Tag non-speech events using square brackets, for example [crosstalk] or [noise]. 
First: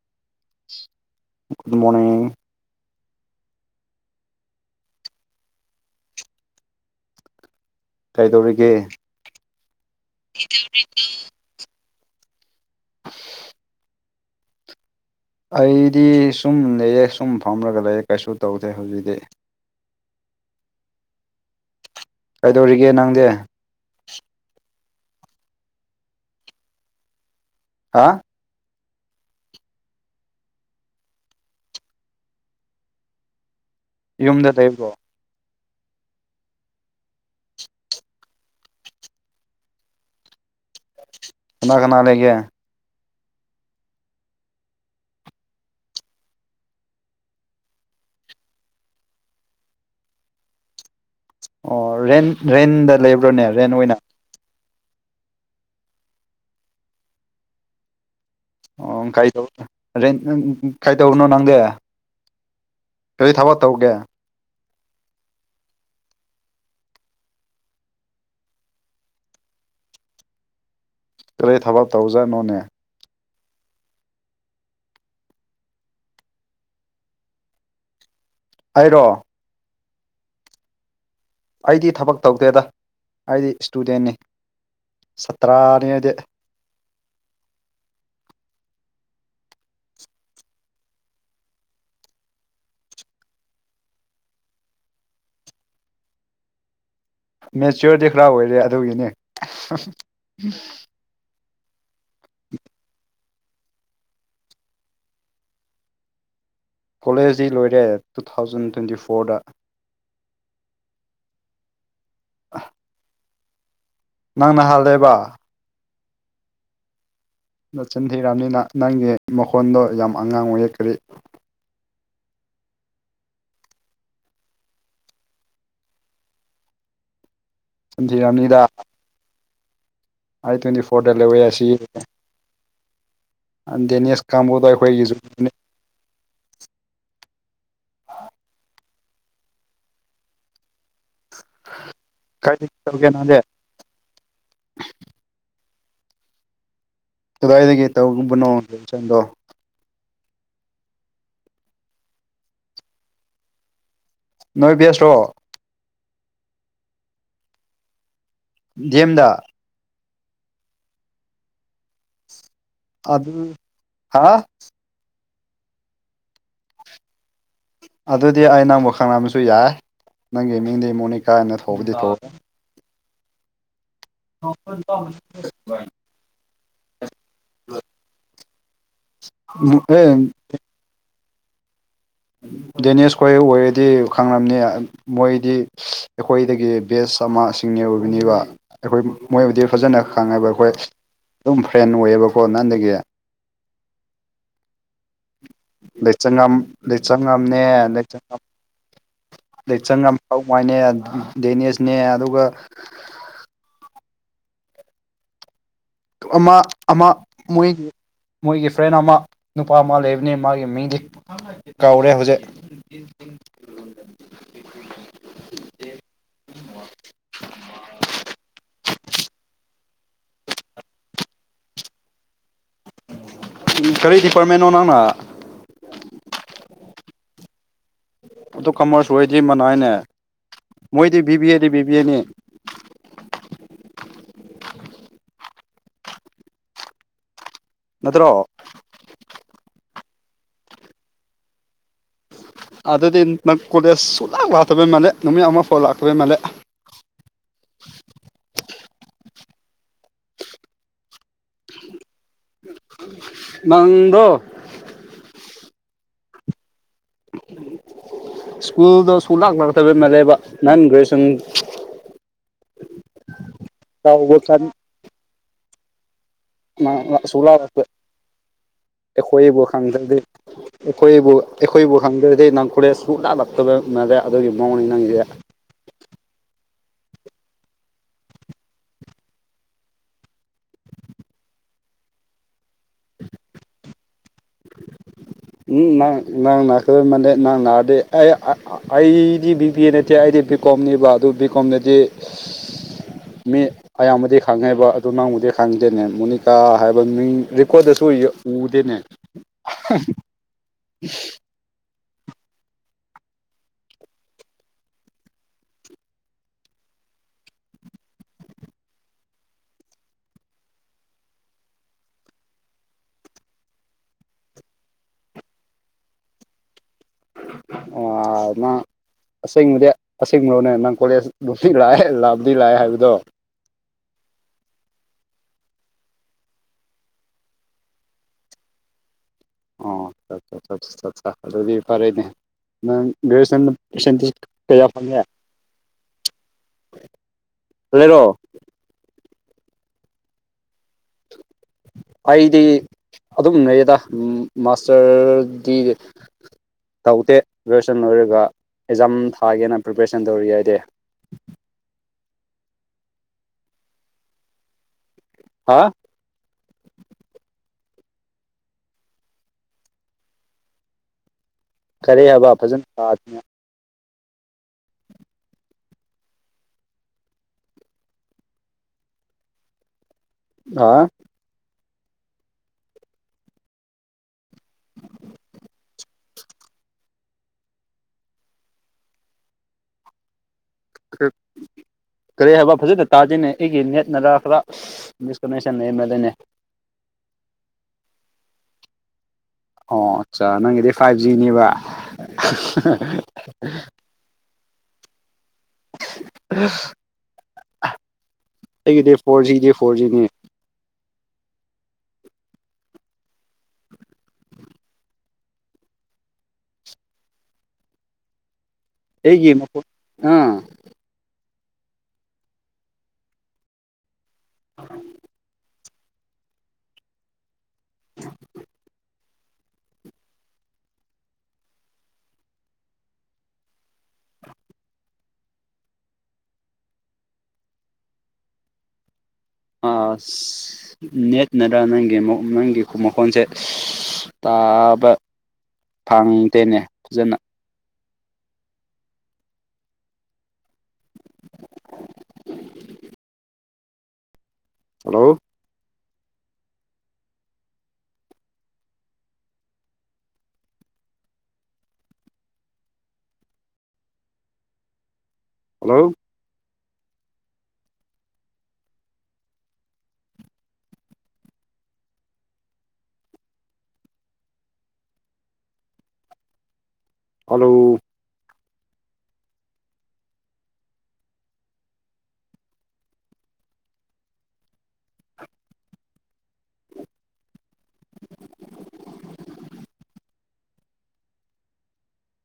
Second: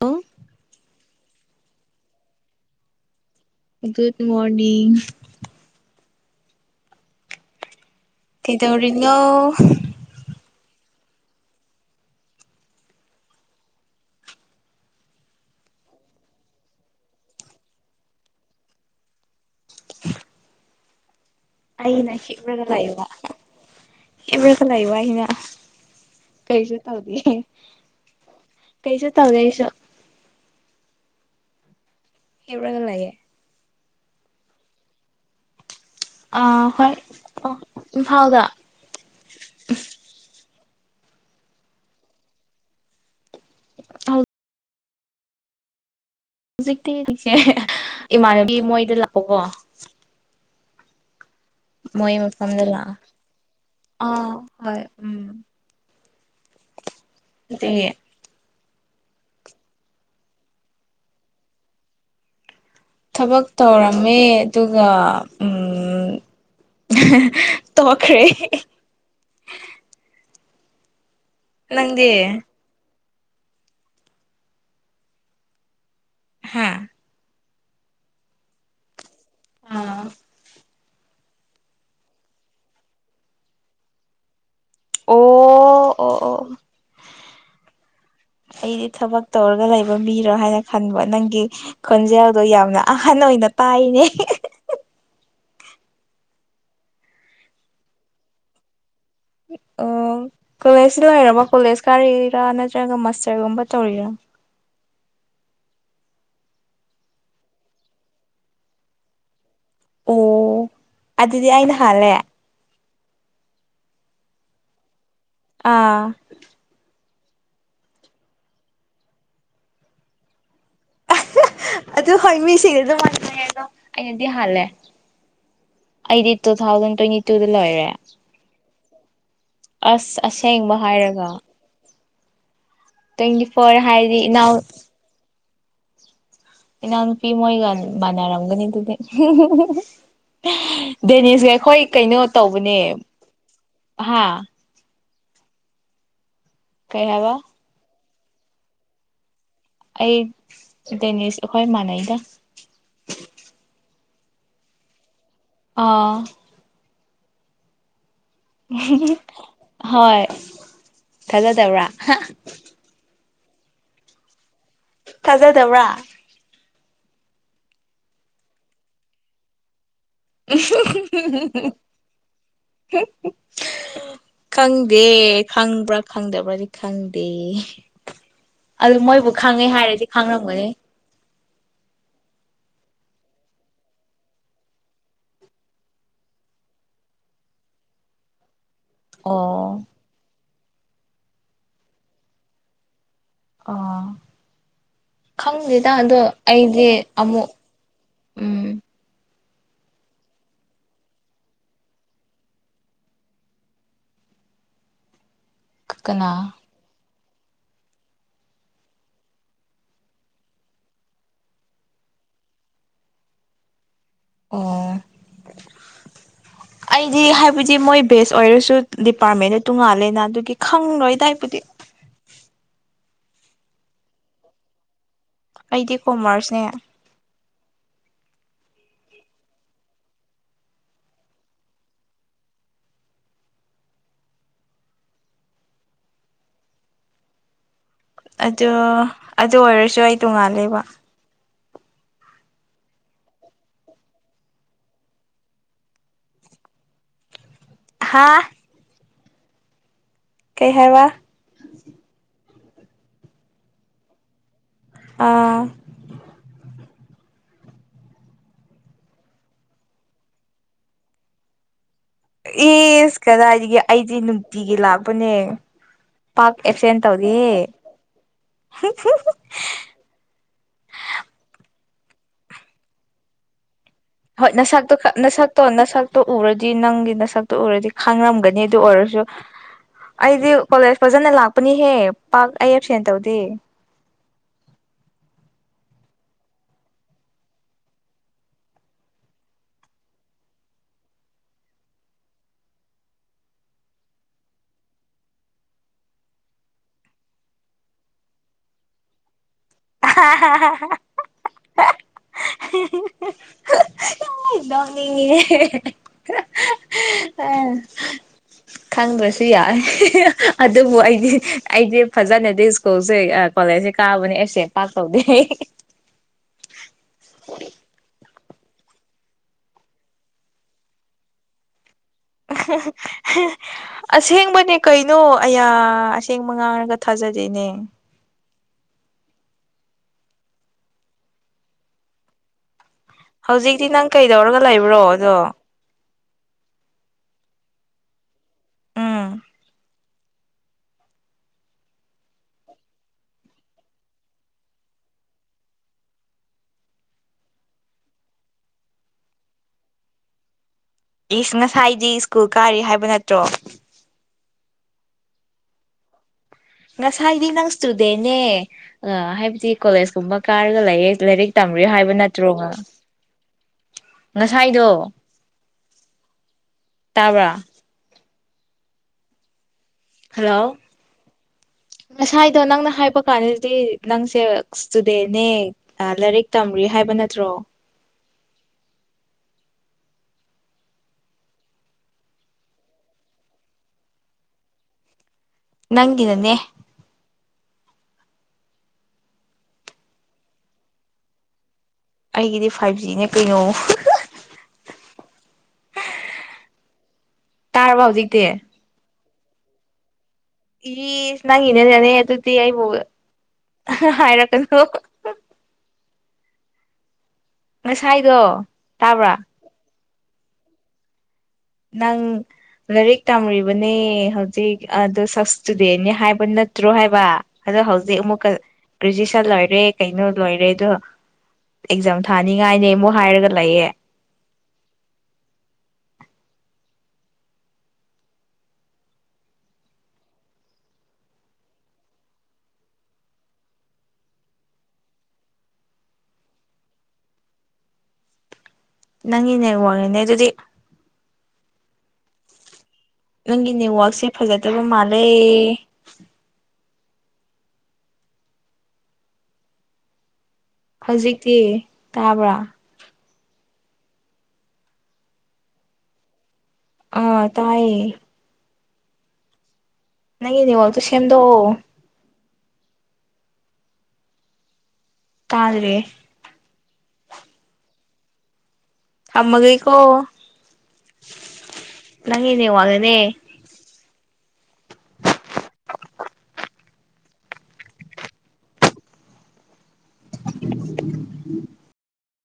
ꯑ good morning good morning ꯀꯩꯗꯧꯔꯤꯒꯦ ꯀꯗꯧꯔꯤꯅꯣ ꯇꯧꯔꯤ [inaudible] ꯑꯩꯗꯤ ꯁꯨꯝ ꯂꯩꯦꯛꯑꯦ ꯁꯨꯝ ꯐꯝꯂꯒ ꯂꯩꯑꯦ ꯀꯩꯁꯨ ꯇꯧꯗꯦ ꯍꯧꯖꯤꯛꯇꯤ ꯑꯩꯅ ꯏꯕ꯭ꯔꯒꯂ ꯀꯩꯗꯧꯔꯤꯒꯦ ꯑꯕ ꯅꯪꯗꯤ ꯏꯕ꯭ꯔꯒꯂꯥꯏ ꯋꯥ ꯑꯩꯅ ꯀꯩꯁꯨꯦ ꯇꯧꯗꯦ ꯍꯥ ꯀꯩꯁ ꯇꯥꯎꯒꯩꯁ ꯍꯦꯕꯨꯀꯅ ꯂꯒꯦ ꯌꯨꯝꯗ ꯂꯩꯕ꯭ꯔꯣ ꯑ ꯍꯣꯏ ꯑ ꯏꯝꯐꯥꯎꯗ ꯏ ꯈꯅꯥꯂꯦꯦ ꯍꯥꯎ ꯍꯧꯖꯤꯛꯇꯤꯁꯦ ꯏꯃꯥꯟꯅꯕꯤ ꯃꯣꯏꯗ ꯂꯥꯛꯑꯣꯀꯣ ꯑꯣ ꯃꯣꯏ ꯔꯦꯟ ꯃꯐꯝꯐꯝꯗ ꯔꯦꯟꯗ ꯂꯥꯛ ꯂꯩꯕ꯭ꯔꯣꯅꯦ ꯔꯦꯟ ꯑꯣꯏꯅ ꯑ ꯍ ꯎꯝ [inaudible] ꯑꯣ ꯀꯥꯏꯗ ꯀꯥꯏꯗꯧꯅꯣ ꯅꯪꯗꯦ ꯊꯕꯛ ꯇꯧꯔꯝꯃꯦ ꯑꯗꯨꯒ ꯎꯝ ꯇꯣꯛꯈ꯭ꯔꯦ [inaudible] ꯀꯔꯤ ꯊꯕꯛ ꯅꯪꯗꯤ ꯇꯧꯖꯥꯅꯣꯅꯦ ꯍꯥꯥ ꯍꯥꯏꯔꯣ ꯑꯥ ꯑꯩꯗꯤ ꯊꯕꯛ ꯇꯧꯗꯦꯗ ꯑꯩꯗꯤ ꯏꯁꯇꯨꯗꯦꯟꯅꯤ ꯑꯣ ꯁꯥꯇ꯭ꯔꯥꯅꯤ ꯑꯩꯗꯤ ꯑꯣ ꯑꯣ ꯑꯩꯗꯤ ꯊꯕꯛ ꯇꯧꯔꯒ ꯂꯩꯕ ꯃꯤꯔꯣ ꯍꯥꯏꯅ ꯈꯟꯕ ꯅꯪꯒꯤ ꯈꯣꯟꯖꯦꯜꯗꯣ ꯌꯥꯝꯅ ꯑꯍꯟ ꯑꯣꯏꯅ ꯇꯥꯏꯅꯦ [inaudible] ꯃꯦꯆꯌꯣꯔꯗꯤ ꯈꯔ ꯑꯣꯏꯔꯦ ꯑꯗꯨꯒꯤꯅꯦ ꯑꯣ ꯀ ꯑꯁꯣ ꯍꯥꯏꯔꯔꯕ ꯀꯣꯂꯦꯖ ꯀꯥꯔꯤꯔꯥ ꯅꯠꯇ꯭ꯔꯒ ꯃꯥꯁꯇꯔꯒꯨꯝꯕ ꯇꯧꯔꯤꯔꯥ ꯀꯣꯂꯦꯖꯇ ꯂꯣꯏꯔꯦ ꯇꯨ ꯊꯥꯎꯖꯟ ꯇ꯭ꯋꯦꯟꯇꯤ ꯐꯣꯔꯗ ꯑꯣ ꯑꯗꯨꯗꯤ ꯑꯩꯅ ꯍꯥꯜꯂꯦ ꯑ ꯅꯪꯅ ꯍꯥꯜꯂꯦꯕ ꯑꯥ ꯅꯆꯤꯟ ꯍꯤꯔꯥꯝꯅꯤꯅ ꯅꯪꯒꯤ ꯃꯈꯣꯟꯗꯣ ꯌꯥꯝ ꯑꯉꯥꯡ ꯑꯣꯏꯛꯈꯔꯤ ꯑꯗꯨ ꯍꯣꯏ ꯃꯤꯁꯤꯡꯁ ꯑꯗꯨꯝ ꯍ ꯑꯗꯣ ꯑꯩꯅꯗꯤ ꯍꯥꯜꯂꯦ ꯑꯩꯗꯤ ꯇꯨ ꯊꯥꯎꯖꯟ ꯇ꯭ꯋꯦꯟꯇꯤ ꯇꯨꯗ ꯂꯣꯏꯔꯦ ꯅꯆꯤꯟ ꯑꯁ ꯑꯥꯏ ꯑꯁꯦꯡꯕ ꯇ꯭ꯋꯦꯟꯇꯤ ꯐꯣꯔꯗꯂ ꯍꯥꯏꯔꯒ ꯑꯣꯏ ꯑꯁꯤ ꯇ꯭ꯋꯦꯟꯇꯤ ꯐꯣꯔ ꯍꯥꯏꯔꯗꯤ ꯗꯦꯅꯤꯁ ꯏꯅꯥꯎ ꯀꯝꯕꯨ ꯇ ꯑꯩꯈꯁꯨ ꯏꯩꯅꯎꯅꯄꯤ ꯃꯣꯏꯒ ꯃꯅꯔꯝꯒꯅꯤ ꯑꯗꯨꯗꯤ ꯗꯦꯅꯤꯁꯁꯦ ꯑꯩꯈꯣꯏ ꯀꯩꯅꯣ ꯀꯥꯏꯗꯒꯤ ꯇꯧꯕꯅꯦ ꯇꯧꯒꯦ ꯅꯪꯗꯤ ꯍꯥ ꯀꯌꯥꯕ ꯇꯧꯒꯨꯝꯕꯅꯣꯗ ꯏꯆꯟꯗꯣ ꯑꯩ ꯗꯦꯅꯤꯁ ꯑꯩꯈꯣꯏ ꯃꯥꯟꯅꯩꯗ ꯅꯣꯏ ꯦꯁ꯭ꯔꯣ ꯑꯥ ꯗꯤ ꯑꯦꯝꯗ ꯍꯣꯏ ꯊꯖ ꯇꯕ꯭ꯔꯥ ꯑꯗꯨ ꯍꯥ ꯀꯖꯥ ꯇꯧ꯭ꯔꯥ ꯑꯗꯨꯗꯤ ꯑꯩ ꯅꯪ ꯑꯃꯨꯛ ꯈꯪꯝꯕꯁꯨ ꯌꯥꯏ ꯅꯪꯒꯤ ꯃꯤꯡꯗꯤ ꯃꯣꯅꯤꯀꯥꯅ ꯊꯧꯕꯗꯤ ꯊꯣꯛ [inaudible] ꯈꯪꯗꯦ ꯈꯪꯕ꯭ꯔꯥ ꯈꯪꯗꯕ꯭ꯔꯗꯤ ꯈꯪꯗꯦ ꯑꯗꯨ ꯃꯣꯏꯕꯨ ꯈꯥꯡꯉꯦ ꯍꯥꯏꯔꯗꯤ ꯑꯦ ꯈꯥꯡꯔꯝꯒꯅꯤ ꯗꯦꯅꯤꯁ ꯈꯣꯏ ꯑꯣꯏꯔꯗꯤ ꯈꯪꯕꯅꯤ ꯃꯣꯏꯗꯤ ꯑꯩꯈꯣꯏꯗꯒꯤ ꯕꯦꯁ ꯑꯃ ꯑꯁꯤꯡꯅꯦ ꯑꯣꯏꯕꯤꯅꯤꯕ ꯑꯩꯈꯣꯏ ꯑꯣ ꯃꯣꯏꯕꯨꯗꯤ ꯐꯖꯅ ꯈꯪꯉꯦꯕ ꯑꯩꯈꯣꯏ ꯑꯗꯨꯝ ꯐ꯭ꯔꯦꯟ ꯑꯣꯏꯌꯦꯕꯀꯣ ꯅꯥꯟꯗꯒꯤ ꯑ ꯈꯪꯗꯦꯗ ꯑꯗꯣ ꯂꯩꯆꯪꯉꯝ ꯑꯩꯗꯤ ꯑꯃꯨꯛ ꯂꯩꯆꯪꯉꯝꯅꯦ ꯎꯝ ꯂꯦꯛꯆꯪ ꯌꯥꯝ ꯍꯉꯥꯏꯅꯦ ꯗꯦꯅꯦꯁꯅꯦ ꯑꯗꯨꯒ ꯀꯅꯥ ꯑꯃ ꯑꯃ ꯃꯣꯏꯒꯤ ꯃꯣꯏꯒꯤ ꯐ꯭ꯔꯦꯟ ꯑꯃ ꯅꯨꯄꯥ ꯑꯃ ꯂꯩꯕꯅꯤ ꯃꯥꯒꯤ ꯃꯤꯡꯗꯤ ꯀꯧꯔꯦ ꯍꯧꯖꯤꯛ ꯑꯣ ꯑꯩꯗꯤ ꯍꯥꯏꯕꯗꯤ ꯃꯣꯏ ꯕꯦꯁ ꯑꯣꯏꯔꯁꯨ ꯗꯤꯄꯥꯔꯠꯃꯦꯟꯗ ꯇꯣꯡꯉꯥꯜꯂꯦ ꯑꯗꯨꯒꯤ ꯈꯪꯂꯣꯏꯗꯥꯏꯕꯨꯗꯤ ꯝ ꯀꯔꯤ ꯗꯤꯄꯥꯔꯠꯃꯦꯟꯣ ꯅꯪꯅ ꯑꯩꯗꯤ ꯀꯣꯃꯔꯁꯅꯦ ꯑꯗꯨ ꯀꯃꯔꯁ ꯑꯣꯏꯗ꯭ꯔꯤ ꯃꯅꯥꯏꯅꯦ ꯃꯣꯏꯗꯤ ꯕꯤꯤꯕꯤꯑꯗꯤ ꯕꯤꯤꯕꯤꯅꯤ [inaudible] ꯅꯠꯇ꯭ꯔꯣ ꯑꯗꯨ ꯑꯗꯨ ꯑꯣꯏꯔꯁꯨ ꯑꯩ ꯇꯣꯡꯉꯥꯂꯦꯕ ꯑꯗꯨꯗꯤ ꯅꯪ ꯀꯣꯂꯦꯖ ꯁꯨꯂꯥꯛ ꯂꯥꯛꯇꯕꯩ ꯃꯥꯜꯂꯦ ꯅꯨꯃꯤꯠ ꯑꯃ ꯐꯥꯎ ꯂꯥꯛꯇꯕꯩ ꯃꯥꯜꯂꯦ ꯍꯥꯥ ꯀꯩ ꯍꯥꯏꯦ ꯋꯥ ꯃꯗ ꯑꯥ [inaudible] ꯁ꯭ꯀꯨꯜꯗꯣ ꯁꯨ ꯂꯥꯛ ꯂꯥꯛꯇꯕ ꯃꯂꯦꯕ ꯅꯟ ꯭ꯔꯦꯖꯨꯌꯦꯦꯁꯟ ꯑꯦꯁ ꯀꯗꯥꯏꯗꯒꯤꯒ ꯑꯩꯗꯤ ꯇꯧꯕ ꯅꯨꯡꯇꯤꯒꯤ ꯂꯥꯛꯄꯅꯦ ꯄꯥꯛ ꯑꯦꯞꯁꯦꯟ ꯇꯧꯗꯦꯍꯦ ꯁꯣꯂꯥꯀ ꯑꯩꯈꯣꯏꯌꯦꯕꯨꯣ ꯈꯪꯗꯤ ꯑꯩꯈꯣꯏꯕꯨ ꯑꯩꯈꯣꯏꯕꯨ ꯍꯪꯗ꯭ꯔꯗꯤ ꯅꯪꯈꯣꯂꯦꯁ ꯁꯨꯛ ꯂꯛꯇꯕ ꯍꯣꯏ ꯅꯁꯥꯛꯇ‌ꯣ ꯅꯁꯥꯛꯇꯣ ꯅꯁꯛꯇ‌ꯣ ꯎꯔ ꯗꯤ ꯅꯪꯒꯤ ꯅꯁꯛꯇ‌ꯣ ꯎꯔꯗꯤ ꯈꯥꯡꯉꯝꯒꯅꯤ ꯑꯗꯨ ꯑꯣꯏꯔꯁꯨ ꯑꯩꯗꯤ ꯀꯣꯂꯦꯖ ꯐꯖꯅ ꯂꯥꯛꯄꯅꯤꯍꯦ ꯄꯥꯛ ꯑꯩ ꯑꯦꯞꯁꯦꯟ ꯇꯧꯗꯦ ꯎꯝ ꯅꯪꯅ ꯈ [unintelligible] ꯃ ꯅꯪꯅ ꯅꯥꯗꯦ [unintelligible] ꯑꯩ ꯑꯩꯗꯤ ꯕꯤ ꯄꯤ ꯂꯩꯇ‌ꯦ ꯑꯩꯗꯤ ꯕꯤ ꯀꯣꯝꯅꯤꯕ ꯑꯗꯨ ꯕꯤ ꯀꯣꯝꯗꯗꯤ ꯃꯤ ꯑꯌꯥꯝꯕꯗꯤ ꯈꯪꯉꯦꯕ ꯑꯗꯨ ꯅꯪꯕꯨꯗꯤ ꯈꯪꯗꯦꯅꯦ ꯃꯣꯅꯤꯀꯥ ꯍꯥꯏꯕ ꯃꯤꯡ ꯔꯦꯀꯣꯔꯗꯁꯨ ꯁꯨ ꯎꯗ‌ꯦꯅꯦ [unintelligible] ꯅ‌ꯣꯛꯅꯤꯡꯉ‌ꯦ ꯈꯪꯗ꯭ꯔꯁꯨ ꯌꯥꯏ ꯑꯗꯨꯕꯨ ꯑꯩꯗꯤ ꯑꯩꯗꯤ ꯐꯖꯅꯗꯤ ꯁ꯭ꯀꯨꯜꯁꯦ ꯀ‌ꯣꯂ‌ꯦꯖ ꯁꯦ ꯀꯥꯕꯅꯦ ꯑ‌ꯦꯞꯁ‌ꯦꯟ ꯄꯥꯛ ꯇꯧꯗꯦ ꯑ ꯅꯪ ꯑꯁꯦꯡꯕꯗꯤ ꯑꯁꯦꯡꯕꯔ‌ꯣꯅꯦ ꯅꯪ ꯀꯣꯂꯦꯖ ꯅꯨꯡꯇꯤ ꯂꯥꯛꯑꯦ ꯂꯥꯕꯗꯤ ꯂꯥꯛꯑꯦ ꯍꯥꯏꯕꯗꯣ ꯑꯁꯦꯡꯕꯅꯦ ꯀꯩꯅꯣ ꯑꯌꯥ ꯑꯁꯦꯡꯕ ꯉꯥꯡꯔꯒ ꯊꯥꯖꯗ‌ꯦꯅꯦ ꯑꯣ [unintelligible] ꯑꯗꯨꯗꯤ ꯐꯔꯦꯅꯦ ꯅꯪ ꯒ꯭ꯔꯦꯖꯨꯁꯟ ꯍꯧꯖꯤꯛꯇꯤ ꯅꯪ ꯄꯔꯁꯦꯟꯇꯦꯖ ꯀꯩꯗꯧꯔꯒ ꯀꯌꯥ ꯂꯩꯕ꯭ꯔꯣ ꯐꯪꯉꯦ ꯑꯗꯣ [unintelligible] ꯎꯝ [unintelligible] ꯑꯩꯗꯤ ꯑꯗꯨꯝ ꯂꯩꯌꯦꯗ ꯃꯥꯁꯇꯔ ꯗꯤ- ꯇꯧꯗꯦ ꯒ꯭ꯔꯦꯖꯨꯁꯟ ꯂꯣꯏꯔꯒ ꯑꯦꯛꯖꯥꯝ ꯊꯥꯒꯦꯅ ꯄ꯭ꯔꯤꯄꯦꯔꯦꯁꯟ ꯇꯧꯔꯤ ꯑꯩꯗꯤ ꯏꯁ ꯉꯁꯥꯏꯗꯤ ꯁ꯭ꯀꯨꯜ ꯀꯥꯔꯤ ꯍꯥꯏꯕ ꯅꯠꯇ꯭ꯔꯣ ꯍꯥ ꯉꯁꯥꯏꯗꯤ ꯅꯪ ꯏꯁꯇꯨꯗꯦꯟꯅꯦ ꯍꯥꯏꯕꯗꯤ ꯀꯣꯂꯦꯖ ꯀꯨꯝꯕ ꯀꯥꯔꯒ ꯂꯩꯌꯦ ꯂꯥꯏꯔꯤꯛ ꯇꯝꯔꯤ ꯍꯥꯏꯕ ꯀꯔꯤ ꯅꯠꯇ꯭ꯔꯣ ꯐꯖꯅ ꯉꯁꯥꯏꯗꯣ ꯇꯥꯕ꯭ꯔꯥ ꯍꯜꯂꯣ ꯑ ꯉꯁꯥꯏꯗꯣ ꯅꯪꯅ ꯍꯥꯏꯕ ꯀꯥꯟꯗꯗꯤ ꯅꯪꯁꯦ ꯏꯁꯇꯨꯗꯦꯟꯅꯦ ꯂꯥꯏꯔꯤꯛ ꯇꯝꯔꯤ ꯍꯥꯏꯕ ꯅꯠꯇ꯭ꯔꯣ ꯀꯔꯤ ꯍꯥꯏꯕ ꯐꯖꯅ ꯇꯥꯗꯦꯅꯦ ꯑꯩꯒꯤ ꯅꯦꯠ ꯅꯔꯥ [unintelligible] ꯗꯤꯁꯀꯅ‌ꯦꯁꯟ ꯑꯦꯅ ꯂꯩꯅꯦ ꯅꯪꯒꯤꯅꯅꯦ ꯑꯣ ꯑꯆꯥ ꯅꯪꯒꯤꯗꯤ ꯐꯥꯏꯚ ꯖꯤꯅꯦꯕ ꯑꯩꯒꯤꯗꯤ ꯐꯥꯏꯚ ꯖꯤꯅꯦ ꯀꯩꯅꯣ ꯇꯥꯔꯕ ꯍꯧꯖꯤꯛꯇꯤ ꯑꯩꯒꯤꯗꯤ ꯐꯣꯔ ꯖꯤꯗꯤ ꯐꯣꯔꯖꯤꯅꯤ ꯏꯁ ꯅꯪ ꯒꯤꯅꯅꯦ ꯑꯗꯨꯗꯤ ꯑꯩꯕꯨ ꯍꯥꯏꯔꯀꯅ‌ꯣ ꯉꯁꯥꯏꯗꯣ ꯇꯥꯕ꯭ꯔꯥ ꯑꯩꯒꯤ ꯃ ꯑꯥ ꯅꯪ ꯂꯥꯏꯔꯤꯛ ꯇꯝꯔꯤꯕꯅꯦ ꯍꯧꯖꯤꯛ ꯑꯗꯨ ꯁꯞꯁ ꯍꯥꯏꯕ ꯅꯠꯇ꯭ꯔꯣ ꯍꯥꯏꯕ ꯑꯗꯣ ꯍꯧꯖꯤꯛ ꯑꯃꯨꯛꯀ ꯒꯔ‌ꯦꯖꯨꯏ ꯆꯟ ꯂꯣꯏꯔꯦ ꯀꯩꯅꯣ ꯂꯣꯏꯔꯦꯗꯣ ꯑꯦꯛꯖꯥꯝ ꯊꯥꯅꯤꯡꯉꯥꯏꯅꯦ ꯑꯃꯨꯛ ꯍꯥꯏꯔꯒ ꯂꯩꯥꯑꯦ ꯑ ꯅꯦꯠꯅꯔꯥ ꯅꯪꯒꯤ ꯅꯪꯒꯤ ꯃꯈꯣꯟꯁꯦ ꯇꯥꯕ ꯐꯪꯗꯦꯅꯦ ꯐꯖꯅ ꯅꯪꯒꯤ ꯅꯦꯠꯋꯥꯛꯅꯅꯦ ꯑꯗꯨꯗꯤ ꯅꯪꯒꯤ ꯅꯦꯠꯋꯛꯁꯦ ꯐꯖꯗꯕ ꯍꯜꯂꯣ ꯃꯥꯜꯂꯦ ꯍꯧꯖꯤꯛꯇꯤ ꯇꯥꯕ꯭ꯔꯥ ꯍꯜꯂꯣ ꯑꯥ ꯇꯥꯏꯌꯦ ꯅꯪ ꯅ‌ꯦꯠꯋꯥꯛꯇ‌ꯣ ꯁꯦꯝꯗ‌ꯣꯛꯑꯣ ꯇꯥꯗ꯭ꯔ‌ꯦ ꯍꯜꯂꯧ ꯑꯃꯒ ꯀꯣ ꯅꯪꯦꯅꯦ ꯋꯥꯒꯅꯦ